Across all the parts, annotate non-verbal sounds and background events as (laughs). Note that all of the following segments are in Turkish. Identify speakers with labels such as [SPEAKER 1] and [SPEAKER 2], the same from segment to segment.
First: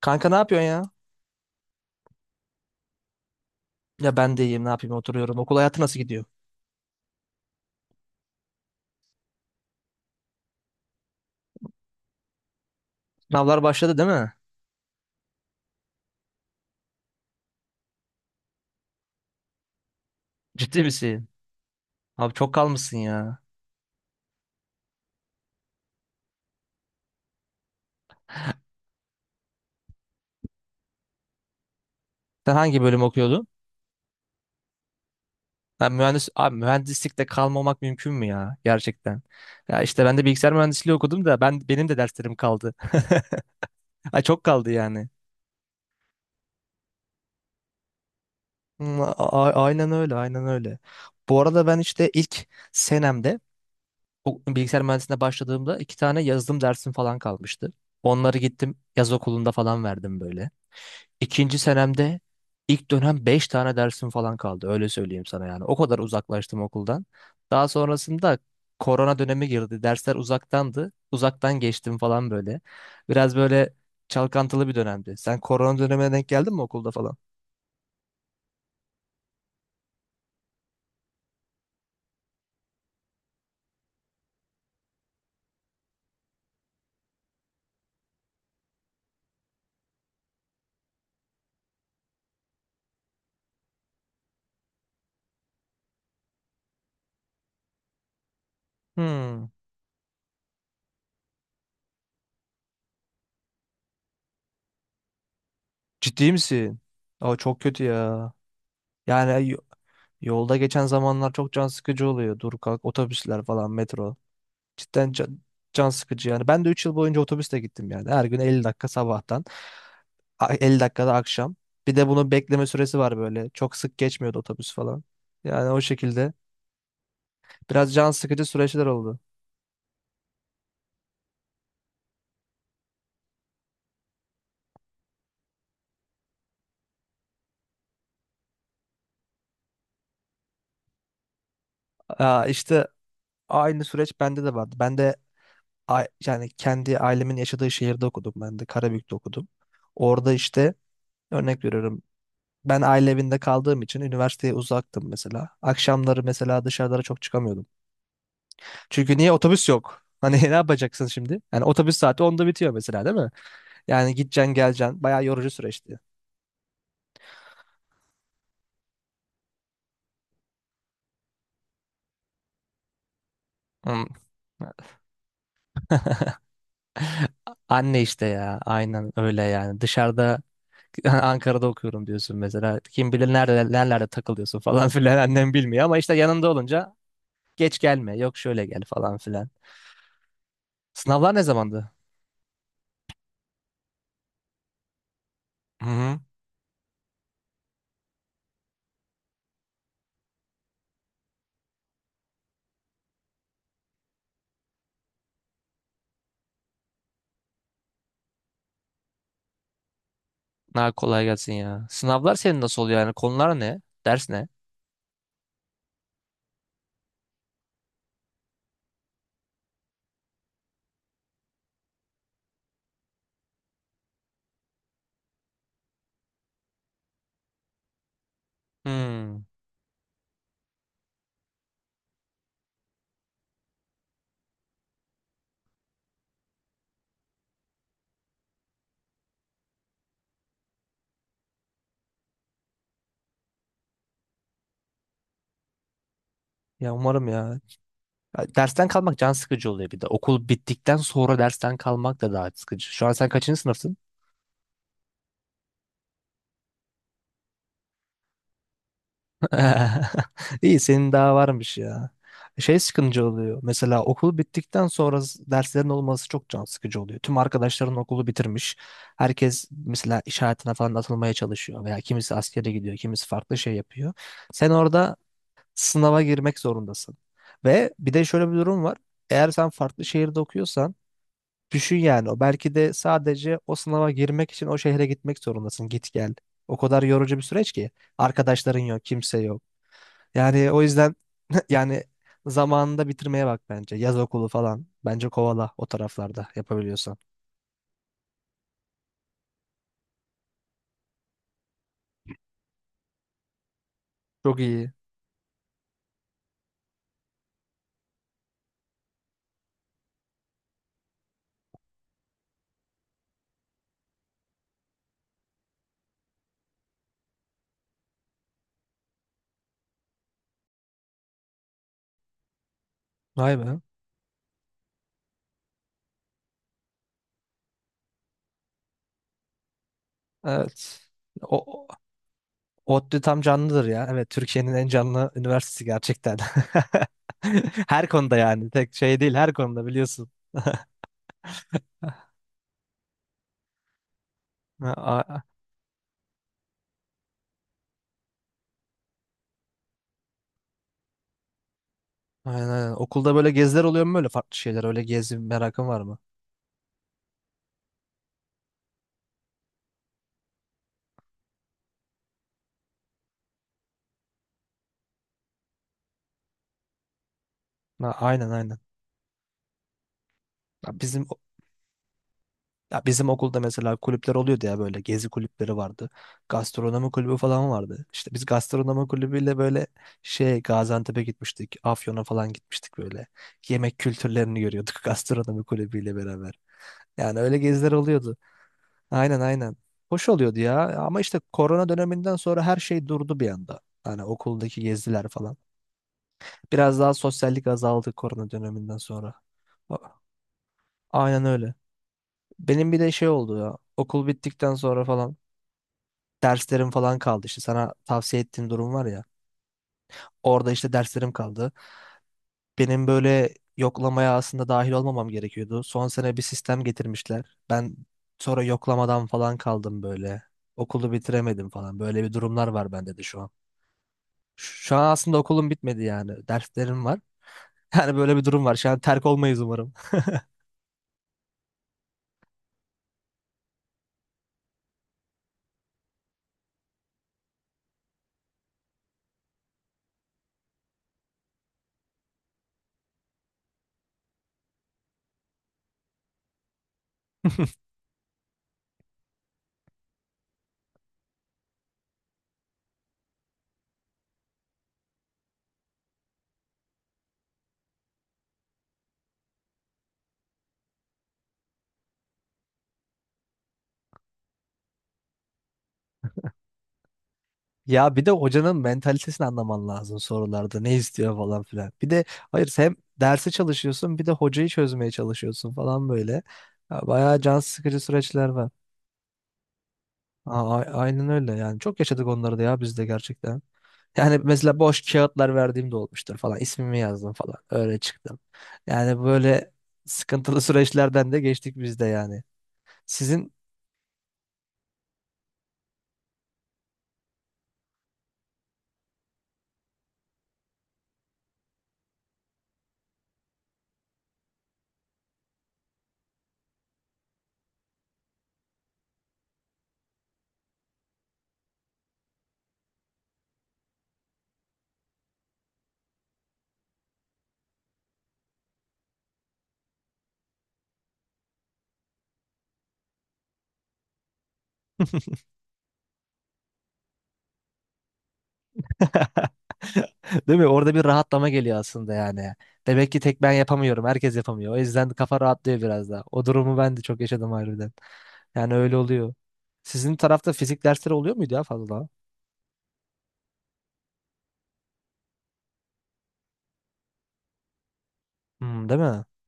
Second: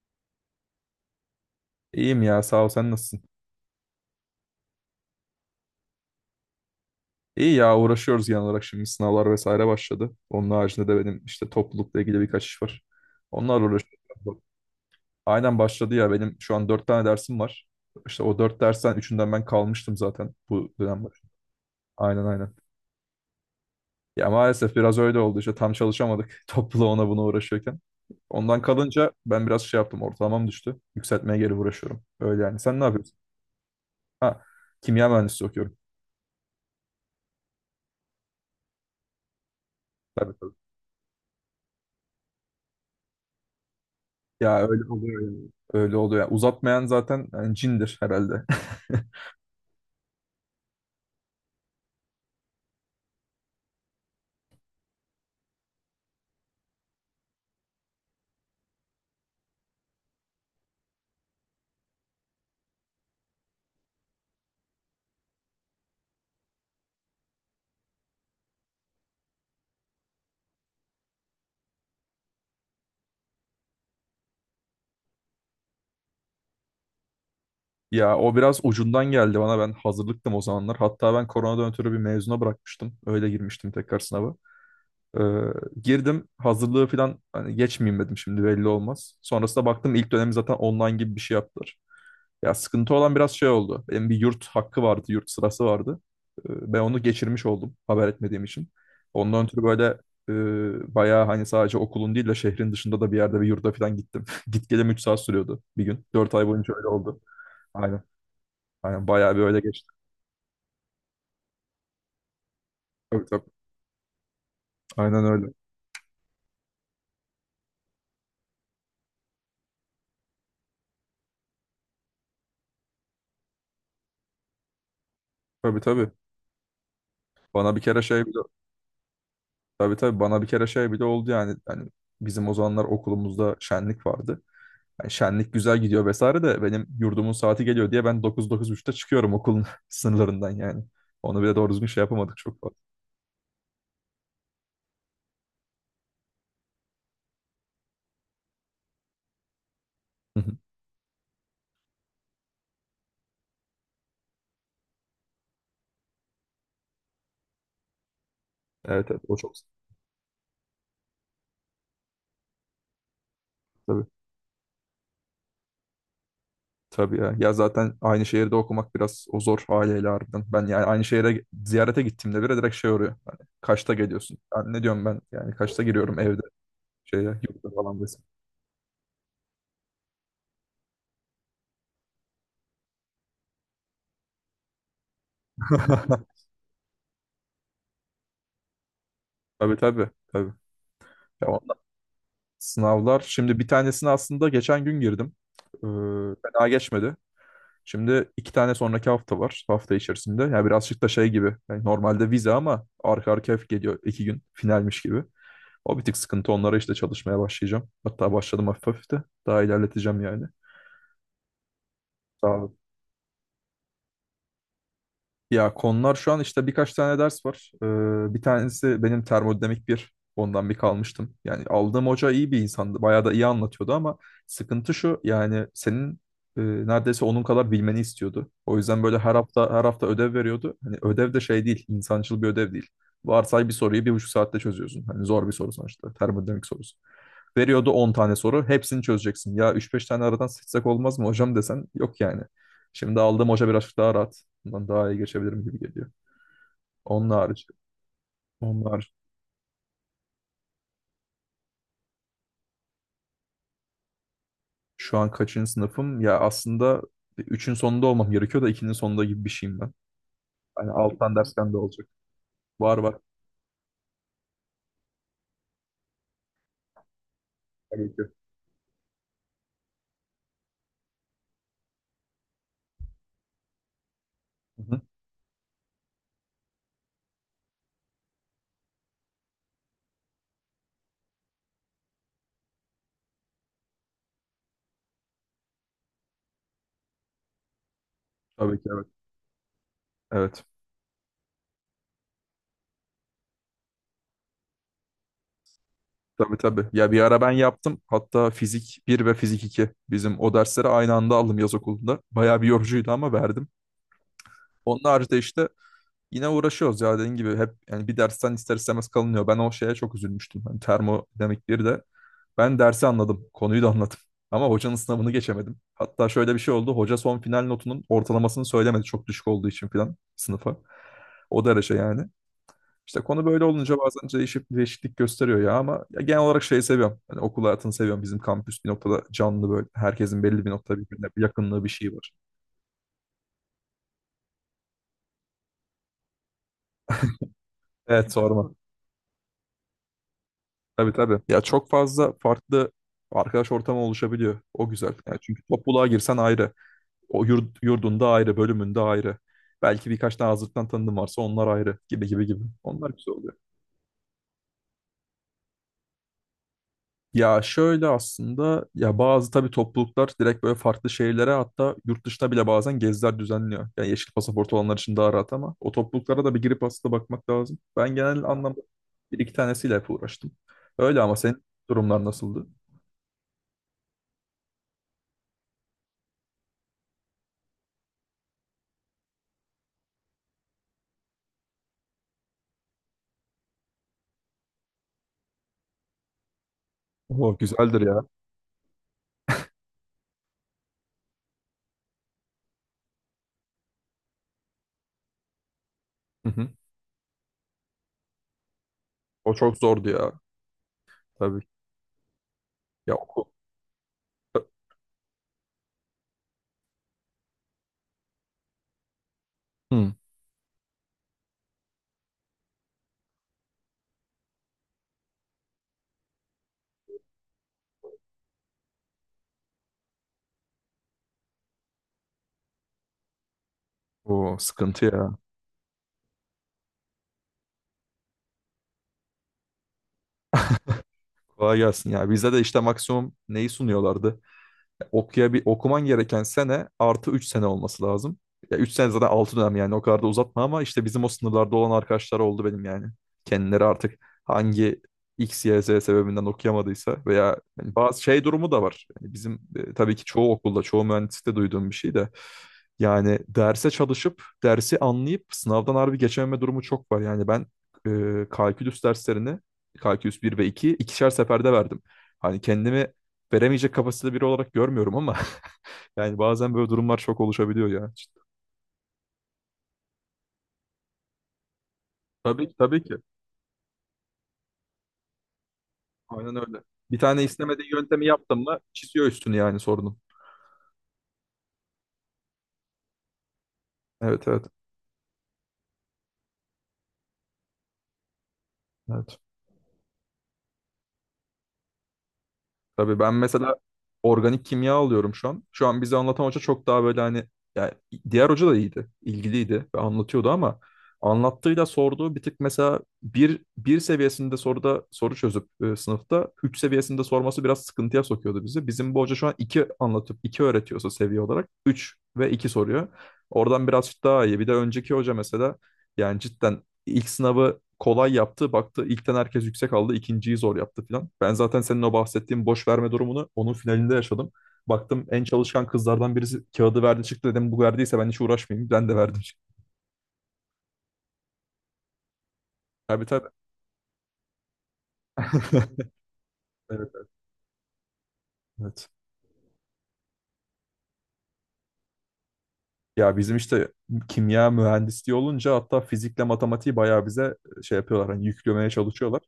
[SPEAKER 1] Kanka ne yapıyorsun ya?
[SPEAKER 2] İyiyim ya, sağ ol, sen nasılsın?
[SPEAKER 1] Ya ben de iyiyim ne yapayım oturuyorum. Okul hayatı nasıl gidiyor?
[SPEAKER 2] İyi ya, uğraşıyoruz genel olarak. Şimdi sınavlar vesaire başladı. Onun haricinde de benim işte toplulukla ilgili birkaç iş var. Onlar
[SPEAKER 1] Sınavlar başladı
[SPEAKER 2] uğraşıyorum.
[SPEAKER 1] değil mi?
[SPEAKER 2] Aynen, başladı ya, benim şu an dört tane dersim var. İşte o dört dersten üçünden ben kalmıştım zaten bu
[SPEAKER 1] Ciddi
[SPEAKER 2] dönem.
[SPEAKER 1] misin?
[SPEAKER 2] Aynen,
[SPEAKER 1] Abi çok
[SPEAKER 2] aynen.
[SPEAKER 1] kalmışsın ya.
[SPEAKER 2] Ya maalesef biraz öyle oldu işte, tam çalışamadık (laughs) topluluğa, ona buna uğraşıyorken. Ondan kalınca ben biraz şey yaptım, ortalamam düştü. Yükseltmeye geri uğraşıyorum. Öyle
[SPEAKER 1] Sen
[SPEAKER 2] yani, sen
[SPEAKER 1] hangi
[SPEAKER 2] ne
[SPEAKER 1] bölüm
[SPEAKER 2] yapıyorsun?
[SPEAKER 1] okuyordun?
[SPEAKER 2] Ha, kimya mühendisliği okuyorum.
[SPEAKER 1] Ben mühendis abi mühendislikte kalmamak mümkün mü ya gerçekten? Ya işte ben de
[SPEAKER 2] Tabii,
[SPEAKER 1] bilgisayar
[SPEAKER 2] tabii.
[SPEAKER 1] mühendisliği okudum da benim de derslerim kaldı. (laughs) Ay çok
[SPEAKER 2] Ya
[SPEAKER 1] kaldı
[SPEAKER 2] öyle
[SPEAKER 1] yani.
[SPEAKER 2] oluyor yani. Öyle oluyor. Yani uzatmayan zaten yani cindir herhalde. (laughs)
[SPEAKER 1] Aynen öyle, aynen öyle. Bu arada ben işte ilk senemde o bilgisayar mühendisliğine başladığımda iki tane yazılım dersim falan kalmıştı. Onları gittim yaz okulunda falan verdim böyle. İkinci senemde ilk dönem 5 tane dersim falan kaldı. Öyle söyleyeyim sana yani. O kadar uzaklaştım okuldan. Daha sonrasında korona dönemi girdi. Dersler uzaktandı. Uzaktan geçtim falan böyle. Biraz böyle çalkantılı bir dönemdi. Sen korona dönemine denk geldin mi okulda falan?
[SPEAKER 2] Ya o biraz ucundan geldi bana. Ben hazırlıktım o zamanlar. Hatta ben koronadan ötürü bir mezuna bırakmıştım. Öyle girmiştim tekrar sınava. Ee, girdim hazırlığı falan, hani geçmeyeyim dedim, şimdi belli olmaz. Sonrasında baktım ilk dönemi zaten online gibi bir şey yaptılar. Ya sıkıntı olan biraz şey oldu. Benim bir yurt hakkı vardı, yurt sırası vardı. Ben onu geçirmiş oldum, haber etmediğim için. Ondan
[SPEAKER 1] Hmm.
[SPEAKER 2] ötürü böyle bayağı, hani sadece okulun değil de şehrin dışında da bir yerde, bir yurda falan gittim. (laughs) Git gelem 3 saat sürüyordu bir gün.
[SPEAKER 1] Ciddi
[SPEAKER 2] Dört ay boyunca
[SPEAKER 1] misin?
[SPEAKER 2] öyle oldu.
[SPEAKER 1] Aa, çok kötü
[SPEAKER 2] Aynen.
[SPEAKER 1] ya.
[SPEAKER 2] Aynen, bayağı bir
[SPEAKER 1] Yani yo-
[SPEAKER 2] öyle geçti.
[SPEAKER 1] Yolda geçen zamanlar çok can sıkıcı oluyor. Dur kalk
[SPEAKER 2] Tabii,
[SPEAKER 1] otobüsler
[SPEAKER 2] tabii.
[SPEAKER 1] falan metro. Cidden
[SPEAKER 2] Aynen
[SPEAKER 1] can,
[SPEAKER 2] öyle.
[SPEAKER 1] can sıkıcı yani. Ben de 3 yıl boyunca otobüsle gittim yani. Her gün 50 dakika sabahtan. 50 dakikada akşam. Bir de bunun bekleme süresi var böyle. Çok sık geçmiyordu otobüs falan. Yani
[SPEAKER 2] Tabii,
[SPEAKER 1] o
[SPEAKER 2] tabii.
[SPEAKER 1] şekilde.
[SPEAKER 2] Bana bir
[SPEAKER 1] Biraz
[SPEAKER 2] kere
[SPEAKER 1] can
[SPEAKER 2] şey bile
[SPEAKER 1] sıkıcı süreçler oldu.
[SPEAKER 2] tabii, tabii, bana bir kere şey bile oldu yani. Yani bizim o zamanlar okulumuzda şenlik vardı. Yani şenlik güzel gidiyor vesaire de, benim yurdumun saati geliyor diye ben dokuz dokuz 9.30'da çıkıyorum okulun (laughs) sınırlarından yani. Onu bile doğru düzgün şey yapamadık
[SPEAKER 1] Aa,
[SPEAKER 2] çok fazla.
[SPEAKER 1] işte aynı süreç bende de vardı. Yani kendi ailemin yaşadığı şehirde okudum. Ben de Karabük'te okudum. Orada
[SPEAKER 2] Hı hı.
[SPEAKER 1] işte örnek veriyorum. Ben aile evinde kaldığım için üniversiteye uzaktım mesela. Akşamları mesela dışarılara çok çıkamıyordum.
[SPEAKER 2] Evet,
[SPEAKER 1] Çünkü
[SPEAKER 2] evet,
[SPEAKER 1] niye
[SPEAKER 2] o çok
[SPEAKER 1] otobüs
[SPEAKER 2] sıkıntı
[SPEAKER 1] yok? Hani (laughs) ne yapacaksın şimdi? Yani otobüs saati onda bitiyor mesela değil mi?
[SPEAKER 2] tabii.
[SPEAKER 1] Yani gideceksin geleceksin. Bayağı yorucu süreçti.
[SPEAKER 2] Tabii ya. Ya zaten aynı şehirde okumak biraz o zor aileyle harbiden. Ben yani aynı şehire ziyarete gittiğimde bile direkt şey oluyor. Hani kaçta
[SPEAKER 1] Hmm.
[SPEAKER 2] geliyorsun? Yani ne diyorum ben? Yani kaçta giriyorum evde, şeye,
[SPEAKER 1] (laughs)
[SPEAKER 2] yurda falan
[SPEAKER 1] Anne
[SPEAKER 2] desin.
[SPEAKER 1] işte ya aynen öyle yani dışarıda (laughs) Ankara'da okuyorum diyorsun mesela kim bilir nerede nerelerde takılıyorsun falan (laughs) filan annem bilmiyor
[SPEAKER 2] (laughs)
[SPEAKER 1] ama işte yanında olunca geç gelme yok şöyle gel falan filan.
[SPEAKER 2] Tabii, tabii, tabii.
[SPEAKER 1] Sınavlar ne
[SPEAKER 2] Ya ondan-
[SPEAKER 1] zamandı?
[SPEAKER 2] sınavlar şimdi, bir tanesini aslında geçen gün girdim. Ee,
[SPEAKER 1] Hı hı.
[SPEAKER 2] fena geçmedi. Şimdi iki tane sonraki hafta var. Hafta içerisinde. Yani birazcık da şey gibi. Yani normalde vize ama arka arkaya geliyor iki gün, finalmiş gibi. O bir tık sıkıntı. Onlara işte çalışmaya başlayacağım. Hatta başladım hafif hafif de. Daha ilerleteceğim yani.
[SPEAKER 1] Ha, kolay gelsin ya. Sınavlar senin
[SPEAKER 2] Sağ
[SPEAKER 1] nasıl oluyor yani konular ne? Ders ne?
[SPEAKER 2] Ya konular şu an işte birkaç tane ders var. Bir tanesi benim termodinamik bir. Ondan bir kalmıştım. Yani aldığım hoca iyi bir insandı. Bayağı da iyi anlatıyordu ama sıkıntı şu yani, senin neredeyse onun kadar bilmeni istiyordu. O yüzden böyle her
[SPEAKER 1] Hmm.
[SPEAKER 2] hafta, her hafta ödev veriyordu. Hani ödev de şey değil, insancıl bir ödev değil. Varsay, bir soruyu bir buçuk saatte çözüyorsun. Hani zor bir soru sonuçta. Termodinamik sorusu. Veriyordu 10 tane soru. Hepsini çözeceksin. Ya üç beş tane aradan seçsek olmaz mı hocam desen, yok yani. Şimdi aldığım hoca birazcık daha rahat. Bundan daha iyi geçebilirim gibi geliyor.
[SPEAKER 1] Ya umarım
[SPEAKER 2] Onun
[SPEAKER 1] ya.
[SPEAKER 2] harici.
[SPEAKER 1] Ya dersten
[SPEAKER 2] Onlar
[SPEAKER 1] kalmak can sıkıcı oluyor bir de. Okul bittikten sonra dersten kalmak da daha sıkıcı. Şu an sen kaçıncı sınıfsın?
[SPEAKER 2] Şu an kaçıncı sınıfım? Ya aslında üçün sonunda olmam gerekiyor da 2'nin sonunda gibi bir şeyim ben.
[SPEAKER 1] (laughs) İyi
[SPEAKER 2] Hani
[SPEAKER 1] senin daha
[SPEAKER 2] alttan dersten de
[SPEAKER 1] varmış
[SPEAKER 2] olacak.
[SPEAKER 1] ya. Şey
[SPEAKER 2] Var, var.
[SPEAKER 1] sıkıcı oluyor. Mesela okul bittikten sonra s- derslerin olması çok can sıkıcı oluyor. Tüm arkadaşların
[SPEAKER 2] Tabii ki.
[SPEAKER 1] okulu bitirmiş. Herkes mesela iş hayatına falan atılmaya çalışıyor veya kimisi askere gidiyor, kimisi farklı şey yapıyor. Sen
[SPEAKER 2] Hı hı.
[SPEAKER 1] orada sınava girmek zorundasın. Ve bir de şöyle bir durum var. Eğer sen farklı şehirde okuyorsan düşün yani o belki de sadece o sınava girmek için o şehre gitmek zorundasın. Git gel. O kadar yorucu bir süreç ki.
[SPEAKER 2] Tabii
[SPEAKER 1] Arkadaşların
[SPEAKER 2] ki,
[SPEAKER 1] yok,
[SPEAKER 2] evet.
[SPEAKER 1] kimse yok.
[SPEAKER 2] Evet.
[SPEAKER 1] Yani o yüzden (laughs) yani zamanında bitirmeye bak bence. Yaz okulu falan. Bence kovala o taraflarda
[SPEAKER 2] Tabii, tabii. Ya
[SPEAKER 1] yapabiliyorsan.
[SPEAKER 2] bir ara ben yaptım. Hatta fizik bir ve fizik iki, bizim o dersleri aynı anda aldım yaz okulunda. Bayağı bir yorucuydu ama verdim.
[SPEAKER 1] Çok iyi.
[SPEAKER 2] Onun haricinde işte yine uğraşıyoruz ya, dediğin gibi hep yani, bir dersten ister istemez kalınıyor. Ben o şeye çok üzülmüştüm. Hani termodinamik bir de. Ben dersi anladım. Konuyu da anladım. (laughs) Ama hocanın sınavını geçemedim. Hatta şöyle bir şey oldu. Hoca son final notunun ortalamasını söylemedi. Çok düşük olduğu için falan sınıfa. O derece yani. İşte konu
[SPEAKER 1] Vay
[SPEAKER 2] böyle
[SPEAKER 1] be.
[SPEAKER 2] olunca bazen değişip değişiklik gösteriyor ya, ama ya genel olarak şeyi seviyorum. Hani okul hayatını seviyorum. Bizim kampüs bir noktada canlı böyle. Herkesin belli bir noktada
[SPEAKER 1] Evet.
[SPEAKER 2] birbirine bir
[SPEAKER 1] O,
[SPEAKER 2] yakınlığı,
[SPEAKER 1] o-
[SPEAKER 2] bir şeyi var.
[SPEAKER 1] ODTÜ tam canlıdır ya. Evet Türkiye'nin en canlı üniversitesi gerçekten. (laughs) Her
[SPEAKER 2] Evet,
[SPEAKER 1] konuda yani.
[SPEAKER 2] sorma.
[SPEAKER 1] Tek şey değil her konuda biliyorsun. (laughs)
[SPEAKER 2] Tabii, tabii. Ya çok fazla farklı arkadaş ortamı oluşabiliyor. O
[SPEAKER 1] Ha,
[SPEAKER 2] güzel. Yani,
[SPEAKER 1] a-
[SPEAKER 2] çünkü topluluğa girsen ayrı. O yurt, yurdunda ayrı, bölümünde ayrı. Belki birkaç tane hazırlıktan tanıdığın varsa onlar ayrı, gibi gibi gibi.
[SPEAKER 1] Aynen aynen.
[SPEAKER 2] Onlar güzel
[SPEAKER 1] Okulda böyle
[SPEAKER 2] oluyor.
[SPEAKER 1] geziler oluyor mu böyle farklı şeyler? Öyle gezi merakın var mı?
[SPEAKER 2] Ya şöyle, aslında ya bazı tabii topluluklar direkt böyle farklı şehirlere, hatta yurt dışına bile bazen geziler düzenliyor. Yani yeşil pasaport olanlar için daha rahat, ama o topluluklara da bir girip aslında bakmak lazım.
[SPEAKER 1] Ha,
[SPEAKER 2] Ben genel
[SPEAKER 1] aynen aynen.
[SPEAKER 2] anlamda bir iki tanesiyle hep uğraştım.
[SPEAKER 1] Ya
[SPEAKER 2] Öyle,
[SPEAKER 1] Bizim
[SPEAKER 2] ama senin durumlar nasıldı?
[SPEAKER 1] Ya bizim okulda mesela kulüpler oluyordu ya böyle gezi kulüpleri vardı. Gastronomi kulübü falan vardı. İşte biz gastronomi kulübüyle böyle şey Gaziantep'e gitmiştik. Afyon'a falan gitmiştik böyle. Yemek kültürlerini görüyorduk (laughs) gastronomi kulübüyle beraber. Yani
[SPEAKER 2] Oo,
[SPEAKER 1] öyle geziler
[SPEAKER 2] güzeldir ya.
[SPEAKER 1] oluyordu. Aynen aynen. Hoş oluyordu ya ama işte korona döneminden sonra her şey durdu bir anda. Hani okuldaki geziler falan.
[SPEAKER 2] Hı hı.
[SPEAKER 1] Biraz daha sosyallik azaldı korona döneminden sonra.
[SPEAKER 2] O çok zordu
[SPEAKER 1] A-
[SPEAKER 2] ya.
[SPEAKER 1] Aynen
[SPEAKER 2] Tabii.
[SPEAKER 1] öyle. Benim bir de
[SPEAKER 2] Ya
[SPEAKER 1] şey
[SPEAKER 2] okul.
[SPEAKER 1] oldu ya. Okul bittikten sonra falan derslerim falan kaldı işte sana tavsiye ettiğim durum var ya.
[SPEAKER 2] Hı.
[SPEAKER 1] Orada işte derslerim kaldı. Benim böyle yoklamaya aslında dahil olmamam gerekiyordu. Son sene bir sistem getirmişler. Ben sonra yoklamadan falan kaldım böyle. Okulu bitiremedim falan. Böyle bir durumlar var bende de şu an.
[SPEAKER 2] O
[SPEAKER 1] Şu
[SPEAKER 2] sıkıntı
[SPEAKER 1] an aslında
[SPEAKER 2] ya.
[SPEAKER 1] okulum bitmedi yani. Derslerim var. (laughs) Yani böyle bir durum var. Şu an terk olmayız umarım.
[SPEAKER 2] Kolay gelsin ya. Bizde de işte maksimum neyi sunuyorlardı? Okuya, okuman gereken sene artı 3 sene olması lazım. Ya 3 sene zaten 6 dönem, yani o kadar da uzatma, ama işte bizim o sınırlarda olan arkadaşlar oldu benim yani. Kendileri artık hangi X, Y, Z sebebinden okuyamadıysa veya
[SPEAKER 1] (laughs)
[SPEAKER 2] yani bazı şey durumu da var. Yani bizim tabii ki çoğu okulda, çoğu mühendislikte duyduğum bir şey de yani, derse çalışıp, dersi anlayıp sınavdan harbi geçememe durumu çok var. Yani ben kalkülüs derslerini, kalkülüs bir ve 2 ikişer seferde verdim. Hani kendimi veremeyecek kapasitede biri olarak görmüyorum ama (laughs) yani bazen böyle durumlar çok oluşabiliyor ya.
[SPEAKER 1] Ya bir de
[SPEAKER 2] İşte.
[SPEAKER 1] hocanın mentalitesini anlaman lazım sorularda. Ne istiyor falan filan. Bir de
[SPEAKER 2] Tabii
[SPEAKER 1] hayır
[SPEAKER 2] ki,
[SPEAKER 1] hem
[SPEAKER 2] tabii ki.
[SPEAKER 1] dersi çalışıyorsun bir de hocayı çözmeye çalışıyorsun falan böyle.
[SPEAKER 2] Aynen öyle.
[SPEAKER 1] Ya
[SPEAKER 2] Bir
[SPEAKER 1] bayağı
[SPEAKER 2] tane
[SPEAKER 1] can
[SPEAKER 2] istemediği
[SPEAKER 1] sıkıcı
[SPEAKER 2] yöntemi
[SPEAKER 1] süreçler
[SPEAKER 2] yaptın
[SPEAKER 1] var.
[SPEAKER 2] mı, çiziyor üstünü yani sorunun.
[SPEAKER 1] Aynen öyle yani. Çok yaşadık onları da ya biz de gerçekten. Yani
[SPEAKER 2] Evet, evet.
[SPEAKER 1] mesela boş kağıtlar verdiğim de olmuştur falan. İsmimi yazdım falan. Öyle çıktım. Yani
[SPEAKER 2] Evet.
[SPEAKER 1] böyle sıkıntılı (laughs) süreçlerden de geçtik biz de yani.
[SPEAKER 2] Tabii, ben
[SPEAKER 1] Sizin
[SPEAKER 2] mesela organik kimya alıyorum şu an. Şu an bize anlatan hoca çok daha böyle, hani yani, diğer hoca da iyiydi, ilgiliydi ve anlatıyordu, ama anlattığıyla sorduğu bir tık, mesela bir, bir seviyesinde soruda soru çözüp sınıfta üç seviyesinde sorması biraz sıkıntıya sokuyordu bizi. Bizim bu hoca şu an iki anlatıp iki öğretiyorsa seviye olarak üç ve iki soruyor. Oradan biraz daha iyi. Bir de önceki hoca mesela yani cidden İlk sınavı kolay yaptı. Baktı ilkten herkes yüksek aldı. İkinciyi zor yaptı filan. Ben zaten senin o bahsettiğin boş verme durumunu onun finalinde yaşadım. Baktım
[SPEAKER 1] (laughs)
[SPEAKER 2] en çalışkan kızlardan birisi kağıdı verdi çıktı, dedim bu verdiyse ben hiç uğraşmayayım. Ben de verdim,
[SPEAKER 1] (laughs)
[SPEAKER 2] çıktı.
[SPEAKER 1] değil mi? Orada bir rahatlama geliyor aslında yani. Demek ki
[SPEAKER 2] Tabii,
[SPEAKER 1] tek
[SPEAKER 2] tabii.
[SPEAKER 1] ben yapamıyorum. Herkes yapamıyor. O yüzden kafa rahatlıyor biraz
[SPEAKER 2] (laughs)
[SPEAKER 1] da. O durumu ben de
[SPEAKER 2] Evet,
[SPEAKER 1] çok yaşadım harbiden. Yani öyle
[SPEAKER 2] evet.
[SPEAKER 1] oluyor. Sizin tarafta fizik dersleri oluyor muydu ya fazla?
[SPEAKER 2] Ya bizim işte kimya mühendisliği olunca, hatta fizikle matematiği bayağı bize şey yapıyorlar, hani
[SPEAKER 1] Hmm,
[SPEAKER 2] yüklemeye
[SPEAKER 1] değil mi?
[SPEAKER 2] çalışıyorlar.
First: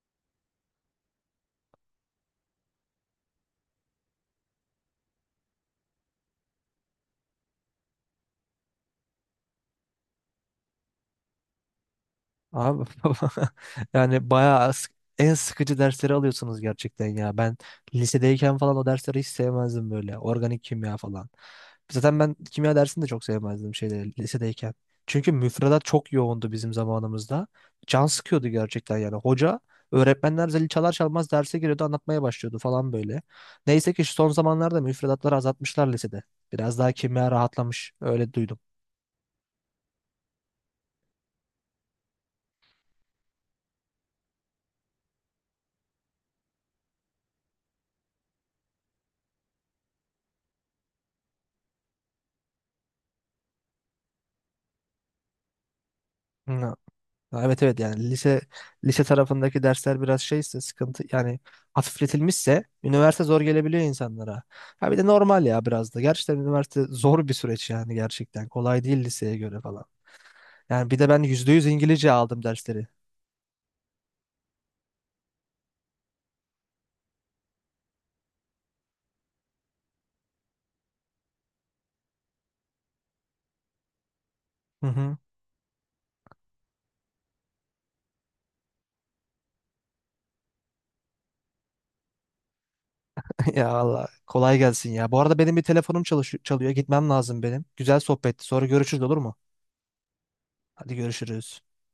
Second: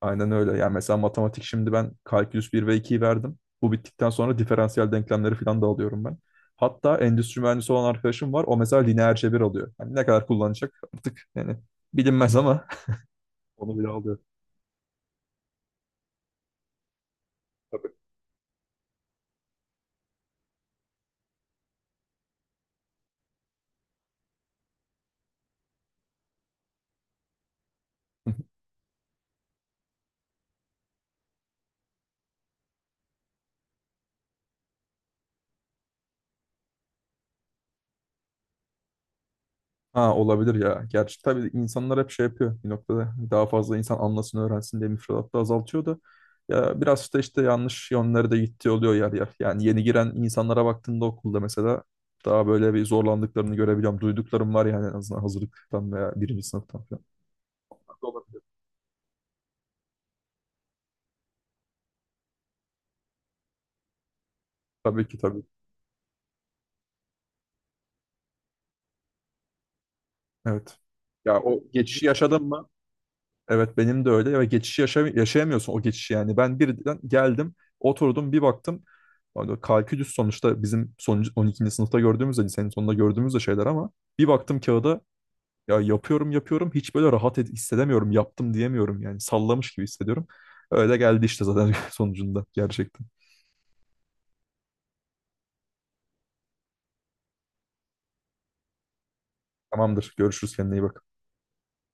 [SPEAKER 2] Aynen öyle. Yani mesela matematik, şimdi ben kalkülüs bir ve ikiyi verdim. Bu bittikten sonra diferansiyel denklemleri falan da alıyorum ben. Hatta endüstri mühendisi olan arkadaşım var. O mesela lineer cebir alıyor. Hani ne kadar kullanacak artık yani, bilinmez ama
[SPEAKER 1] Abi (laughs)
[SPEAKER 2] (laughs) onu bile alıyor.
[SPEAKER 1] yani bayağı sık- en sıkıcı dersleri alıyorsunuz gerçekten ya. Ben
[SPEAKER 2] Tabii.
[SPEAKER 1] lisedeyken falan o dersleri hiç sevmezdim böyle. Organik kimya falan. Zaten ben kimya dersini de çok sevmezdim şeyde lisedeyken. Çünkü müfredat çok yoğundu bizim zamanımızda. Can sıkıyordu gerçekten yani. Öğretmenler zili çalar çalmaz derse giriyordu anlatmaya başlıyordu falan böyle. Neyse ki şu son zamanlarda müfredatları azaltmışlar lisede. Biraz daha kimya rahatlamış öyle duydum.
[SPEAKER 2] Ha, olabilir ya. Gerçi tabii insanlar hep şey yapıyor bir noktada. Daha fazla insan anlasın, öğrensin diye müfredatta azaltıyor da, ya biraz da işte yanlış yönlere de gittiği oluyor yer yer. Yani yeni giren insanlara baktığında okulda mesela daha böyle bir zorlandıklarını görebiliyorum. Duyduklarım var yani, en azından hazırlıktan veya birinci sınıftan falan.
[SPEAKER 1] Ha, evet evet yani lise
[SPEAKER 2] Olabilir.
[SPEAKER 1] lise tarafındaki dersler biraz şeyse sıkıntı yani hafifletilmişse üniversite zor gelebiliyor insanlara. Ha bir de
[SPEAKER 2] Tabii ki, tabii.
[SPEAKER 1] normal ya biraz da. Gerçekten üniversite zor bir süreç yani gerçekten. Kolay değil liseye göre falan.
[SPEAKER 2] Evet.
[SPEAKER 1] Yani bir de ben
[SPEAKER 2] Ya
[SPEAKER 1] yüzde
[SPEAKER 2] o
[SPEAKER 1] yüz
[SPEAKER 2] geçişi
[SPEAKER 1] İngilizce
[SPEAKER 2] yaşadın
[SPEAKER 1] aldım
[SPEAKER 2] mı?
[SPEAKER 1] dersleri.
[SPEAKER 2] Evet, benim de öyle ve geçişi yaşayamıyorsun o geçişi yani. Ben birden geldim, oturdum bir baktım. Hani kalkülüs sonuçta bizim son on ikinci sınıfta gördüğümüz de, lisenin sonunda gördüğümüz de şeyler, ama bir baktım
[SPEAKER 1] Hı
[SPEAKER 2] kağıda,
[SPEAKER 1] hı.
[SPEAKER 2] ya yapıyorum yapıyorum hiç böyle rahat hissedemiyorum, yaptım diyemiyorum yani, sallamış gibi hissediyorum. Öyle geldi işte zaten (laughs) sonucunda gerçekten.
[SPEAKER 1] (laughs) Ya Allah kolay gelsin ya. Bu arada benim bir telefonum çalıyor. Gitmem lazım benim. Güzel sohbetti. Sonra görüşürüz olur mu?
[SPEAKER 2] Tamamdır, görüşürüz, kendine iyi
[SPEAKER 1] Hadi
[SPEAKER 2] bak.
[SPEAKER 1] görüşürüz.